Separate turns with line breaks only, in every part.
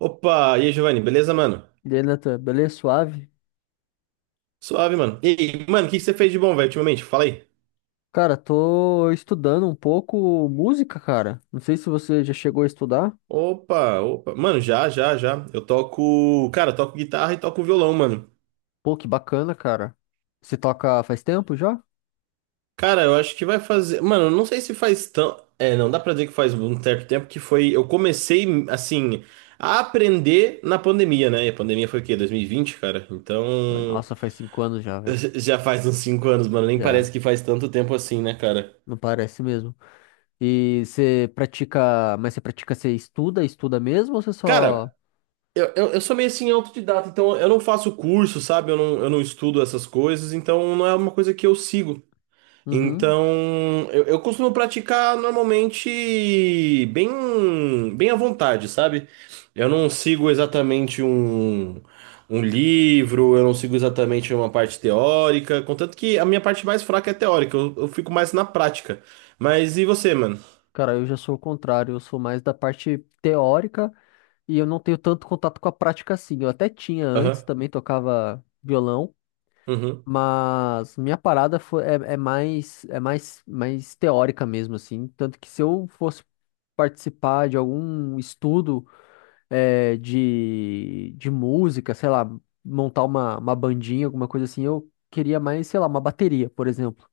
Opa, e aí, Giovanni, beleza, mano?
E aí, Natan, beleza? Suave?
Suave, mano. E aí, mano, o que que você fez de bom, velho, ultimamente? Fala aí.
Cara, tô estudando um pouco música, cara. Não sei se você já chegou a estudar.
Opa, opa. Mano, já, já, já. Eu toco. Cara, eu toco guitarra e toco violão, mano.
Pô, que bacana, cara. Você toca faz tempo já?
Cara, eu acho que vai fazer. Mano, eu não sei se faz tão. É, não dá pra dizer que faz um certo tempo que foi. Eu comecei, assim, a aprender na pandemia, né? E a pandemia foi o quê? 2020, cara?
Oi,
Então.
nossa, faz 5 anos já, velho.
Já faz uns 5 anos, mano. Nem
Já,
parece que faz tanto tempo assim, né, cara?
não parece mesmo. E você pratica, você estuda, estuda mesmo ou você
Cara,
só...
eu sou meio assim autodidata, então eu não faço curso, sabe? Eu não estudo essas coisas, então não é uma coisa que eu sigo.
Uhum.
Então eu costumo praticar normalmente bem, bem à vontade, sabe? Eu não sigo exatamente um livro, eu não sigo exatamente uma parte teórica, contanto que a minha parte mais fraca é teórica, eu fico mais na prática. Mas e você, mano?
Cara, eu já sou o contrário, eu sou mais da parte teórica e eu não tenho tanto contato com a prática assim. Eu até tinha antes,
Aham.
também tocava violão.
Uhum.
Mas minha parada foi, é mais teórica mesmo, assim. Tanto que se eu fosse participar de algum estudo, de música, sei lá, montar uma bandinha, alguma coisa assim, eu queria mais, sei lá, uma bateria, por exemplo.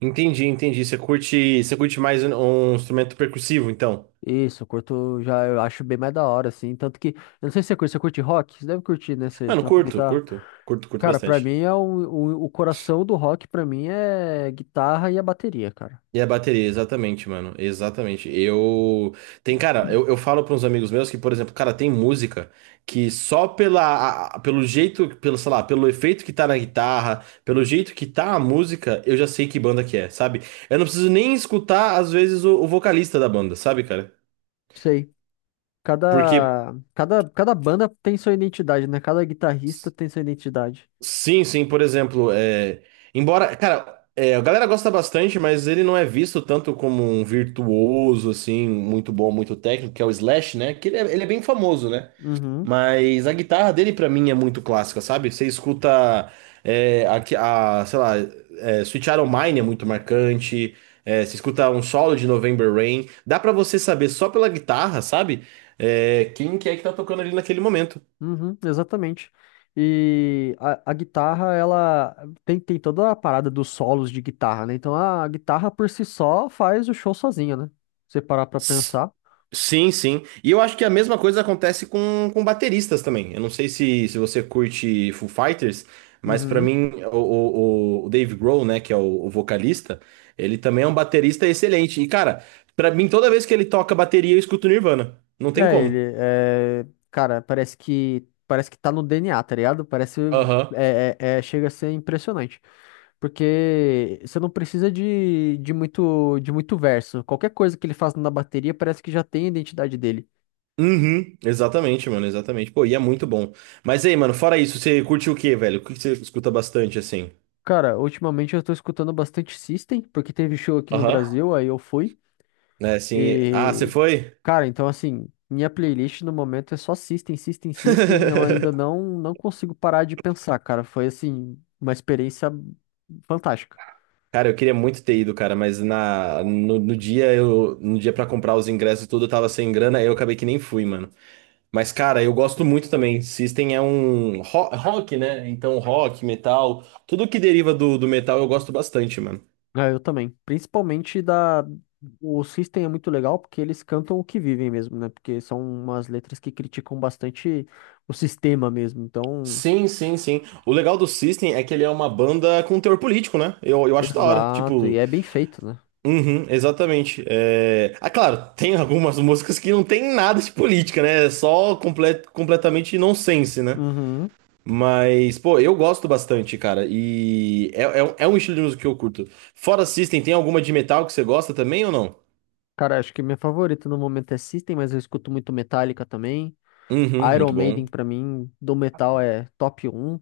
Entendi, entendi. Você curte mais um instrumento percussivo, então?
Isso, eu curto, já eu acho bem mais da hora, assim. Tanto que, eu não sei se você curte rock? Você deve curtir, né? Você
Mano,
toca
curto,
guitarra.
curto. Curto, curto
Cara, pra
bastante.
mim é o coração do rock, pra mim é guitarra e a bateria, cara.
E a bateria, exatamente, mano. Exatamente. Eu. Tem, cara, eu falo para uns amigos meus que, por exemplo, cara, tem música que só pela, pelo jeito, pelo, sei lá, pelo efeito que tá na guitarra, pelo jeito que tá a música, eu já sei que banda que é, sabe? Eu não preciso nem escutar, às vezes, o vocalista da banda, sabe, cara?
Sei.
Porque
Cada, cada banda tem sua identidade, né? Cada guitarrista tem sua identidade.
Sim, sim, por exemplo, embora, cara, a galera gosta bastante, mas ele não é visto tanto como um virtuoso, assim, muito bom, muito técnico, que é o Slash, né? Ele é bem famoso, né?
Uhum,
Mas a guitarra dele, pra mim, é muito clássica, sabe? Você escuta, é, a, que- a, sei lá, é, Sweet Child O' Mine é muito marcante, você escuta um solo de November Rain, dá pra você saber só pela guitarra, sabe? É, quem que é que tá tocando ali naquele momento.
uhum, exatamente. E a guitarra, ela tem toda a parada dos solos de guitarra, né? Então a guitarra por si só faz o show sozinha, né? Se você parar pra
S-
pensar.
Sim, sim. E eu acho que a mesma coisa acontece com bateristas também. Eu não sei se você curte Foo Fighters, mas pra
Uhum.
mim o Dave Grohl, né, que é o vocalista, ele também é um baterista excelente. E cara, pra mim toda vez que ele toca bateria eu escuto Nirvana. Não tem
É,
como.
ele é. Cara, parece que tá no DNA, tá ligado? Parece.
Aham.
Chega a ser impressionante. Porque você não precisa de muito verso. Qualquer coisa que ele faz na bateria parece que já tem a identidade dele.
Uhum, exatamente, mano, exatamente. Pô, e é muito bom. Mas aí, mano, fora isso, você curte o quê, velho? O que que você escuta bastante assim?
Cara, ultimamente eu tô escutando bastante System, porque teve show aqui no
Aham.
Brasil, aí eu fui.
É, assim. Ah, você
E,
foi?
cara, então assim, minha playlist no momento é só System, System, System. Eu ainda não consigo parar de pensar, cara. Foi assim, uma experiência fantástica.
Cara, eu queria muito ter ido, cara, mas na, no, no dia no dia para comprar os ingressos e tudo, eu tava sem grana, aí eu acabei que nem fui, mano. Mas, cara, eu gosto muito também. System é um rock, né? Então, rock, metal, tudo que deriva do, do metal eu gosto bastante, mano.
É, eu também. Principalmente da. O System é muito legal porque eles cantam o que vivem mesmo, né? Porque são umas letras que criticam bastante o sistema mesmo. Então,
Sim, sim, sim. O legal do System é que ele é uma banda com teor político, né? Eu acho da hora.
exato. E
Tipo,
é bem feito, né?
uhum, exatamente. É... Ah, claro, tem algumas músicas que não tem nada de política, né? É só completamente nonsense, né?
Uhum.
Mas, pô, eu gosto bastante, cara. É um estilo de música que eu curto. Fora System, tem alguma de metal que você gosta também ou não?
Cara, acho que minha favorita no momento é System, mas eu escuto muito Metallica também.
Uhum,
Iron
muito
Maiden,
bom.
pra mim, do metal é top um.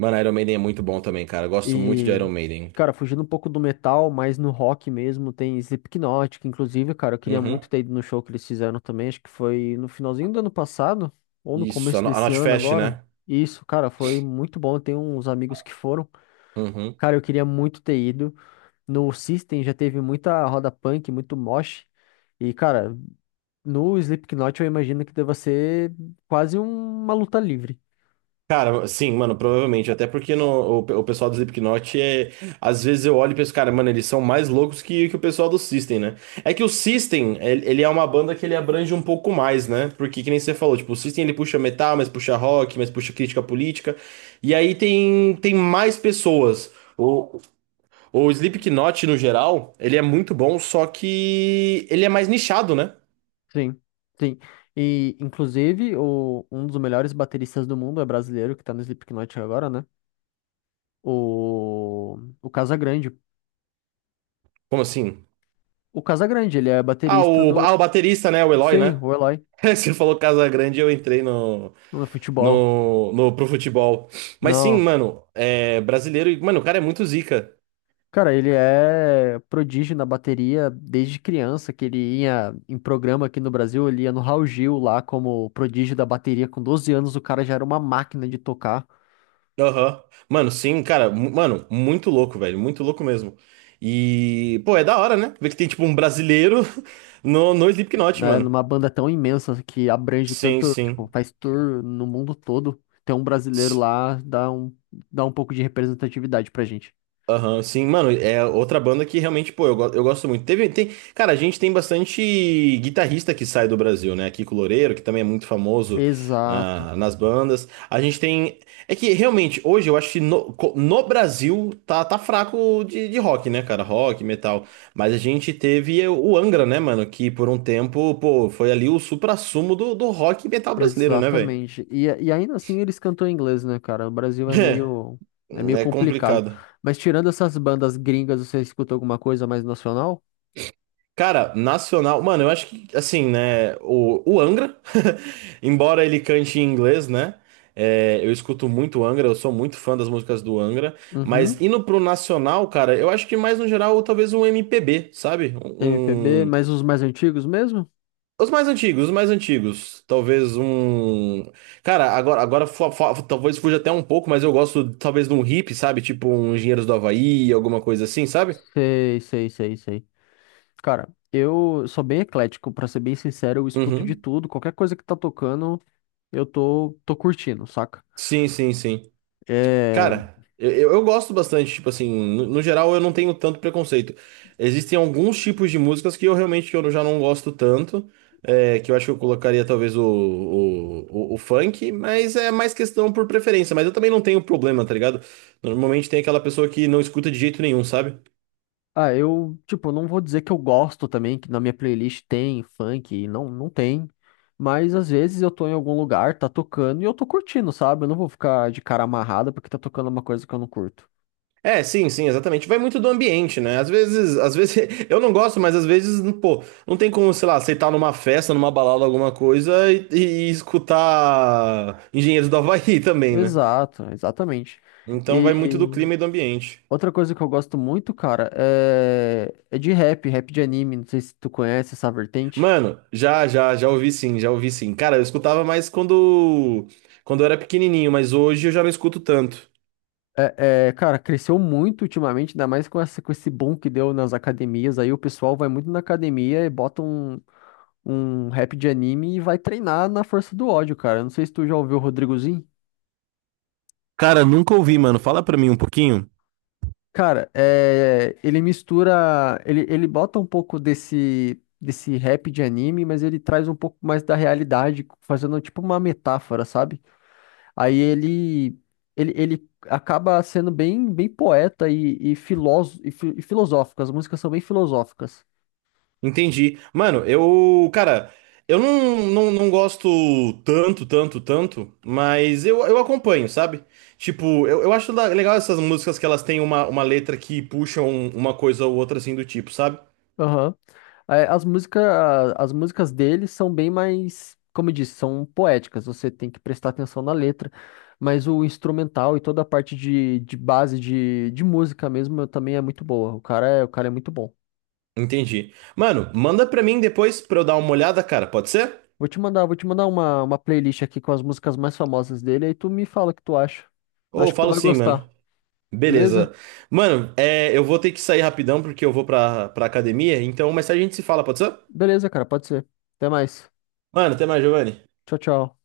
Mano, Iron Maiden é muito bom também, cara. Eu gosto muito de
E,
Iron Maiden.
cara, fugindo um pouco do metal, mas no rock mesmo, tem Slipknot, que inclusive, cara, eu queria muito
Uhum.
ter ido no show que eles fizeram também. Acho que foi no finalzinho do ano passado, ou no
Isso,
começo
No- a
desse
Not
ano
Fast,
agora.
né?
Isso, cara, foi muito bom. Eu tenho uns amigos que foram.
Uhum.
Cara, eu queria muito ter ido. No System já teve muita roda punk, muito mosh. E, cara, no Slipknot eu imagino que deva ser quase uma luta livre.
Cara, sim, mano, provavelmente. Até porque no, o, pe- o pessoal do Slipknot é. Às vezes eu olho e penso, cara, mano, eles são mais loucos que o pessoal do System, né? É que o System, ele é uma banda que ele abrange um pouco mais, né? Porque, que nem você falou, tipo, o System ele puxa metal, mas puxa rock, mas puxa crítica política. E aí tem, tem mais pessoas. O, o Slipknot, no geral, ele é muito bom, só que ele é mais nichado, né?
Sim, sim. E, inclusive, um dos melhores bateristas do mundo é brasileiro, que tá no Slipknot agora, né? O Casagrande.
Como assim?
O Casagrande, ele é
Ah,
baterista do.
o baterista, né? O Eloy,
Sim,
né?
o Eloy,
Você falou Casa Grande, eu entrei no.
no futebol.
No, pro futebol. Mas sim,
Não.
mano, é brasileiro e, mano, o cara é muito zica.
Cara, ele é prodígio na bateria desde criança, que ele ia em programa aqui no Brasil, ele ia no Raul Gil lá como prodígio da bateria. Com 12 anos, o cara já era uma máquina de tocar.
Aham. Mano, sim, cara, mano, muito louco, velho, muito louco mesmo. E, pô, é da hora, né? Ver que tem, tipo, um brasileiro no Slipknot,
Né,
mano.
numa banda tão imensa que abrange
Sim,
tanto, tipo,
sim.
faz tour no mundo todo, ter um brasileiro lá dá um pouco de representatividade pra gente.
Aham, sim, mano, é outra banda que realmente, pô, eu gosto muito. Cara, a gente tem bastante guitarrista que sai do Brasil, né? Kiko Loureiro, que também é muito famoso
Exato,
nas bandas. A gente tem. É que realmente, hoje eu acho que no Brasil tá, tá fraco de rock, né, cara? Rock, metal. Mas a gente teve o Angra, né, mano? Que por um tempo, pô, foi ali o suprassumo do, do rock e metal brasileiro, né, velho?
exatamente. E ainda assim eles cantam em inglês, né, cara? O Brasil é
É,
meio
é
complicado.
complicado.
Mas tirando essas bandas gringas, você escuta alguma coisa mais nacional?
Cara, nacional. Mano, eu acho que, assim, né? O Angra, embora ele cante em inglês, né? É, eu escuto muito Angra, eu sou muito fã das músicas do Angra. Mas
Uhum,
indo pro nacional, cara, eu acho que mais no geral, talvez um MPB, sabe?
MPB, mas os mais antigos mesmo?
Os mais antigos, os mais antigos. Talvez um. Cara, agora, talvez fuja até um pouco, mas eu gosto talvez de um hip, sabe? Tipo um Engenheiros do Havaí, alguma coisa assim, sabe?
Sei, sei, sei, sei. Cara, eu sou bem eclético, pra ser bem sincero, eu escuto de
Uhum.
tudo, qualquer coisa que tá tocando, eu tô curtindo, saca?
Sim, sim, sim.
É.
Cara, eu gosto bastante, tipo assim, no geral eu não tenho tanto preconceito. Existem alguns tipos de músicas que eu realmente que eu já não gosto tanto, que eu acho que eu colocaria talvez o funk, mas é mais questão por preferência. Mas eu também não tenho problema, tá ligado? Normalmente tem aquela pessoa que não escuta de jeito nenhum, sabe?
Ah, eu, tipo, não vou dizer que eu gosto também, que na minha playlist tem funk, não, não tem. Mas às vezes eu tô em algum lugar, tá tocando e eu tô curtindo, sabe? Eu não vou ficar de cara amarrada porque tá tocando uma coisa que eu não curto.
É, sim, sim, exatamente. Vai muito do ambiente, né? Às vezes eu não gosto, mas às vezes, pô, não tem como, sei lá, aceitar numa festa, numa balada, alguma coisa e escutar Engenheiros do Havaí também, né?
Exato, exatamente.
Então vai muito do
E
clima e do ambiente.
outra coisa que eu gosto muito, cara, é de rap, rap de anime. Não sei se tu conhece essa vertente.
Mano, já ouvi sim, já ouvi sim. Cara, eu escutava mais quando eu era pequenininho, mas hoje eu já não escuto tanto.
É, é, cara, cresceu muito ultimamente, ainda mais com esse boom que deu nas academias. Aí o pessoal vai muito na academia e bota um rap de anime e vai treinar na força do ódio, cara. Eu não sei se tu já ouviu o Rodrigozinho.
Cara, nunca ouvi, mano. Fala pra mim um pouquinho.
Cara, ele mistura. Ele bota um pouco desse rap de anime, mas ele traz um pouco mais da realidade, fazendo tipo uma metáfora, sabe? Aí ele acaba sendo bem poeta e filosófico. As músicas são bem filosóficas.
Entendi. Mano, eu, cara, eu não, não, não gosto tanto, mas eu acompanho, sabe? Tipo, eu acho legal essas músicas que elas têm uma letra que puxam uma coisa ou outra assim do tipo, sabe?
Aham. É, as músicas dele são bem mais, como eu disse, são poéticas. Você tem que prestar atenção na letra. Mas o instrumental e toda a parte de base de música mesmo também é muito boa. O cara é muito bom.
Entendi. Mano, manda pra mim depois pra eu dar uma olhada, cara, pode ser?
Vou te mandar uma playlist aqui com as músicas mais famosas dele, aí tu me fala o que tu acha.
Ou eu
Acho que tu
falo
vai
sim,
gostar,
mano.
beleza?
Beleza. Mano, é, eu vou ter que sair rapidão porque eu vou pra academia, então mais tarde a gente se fala, pode ser?
Beleza, cara, pode ser. Até mais.
Mano, até mais, Giovanni.
Tchau, tchau.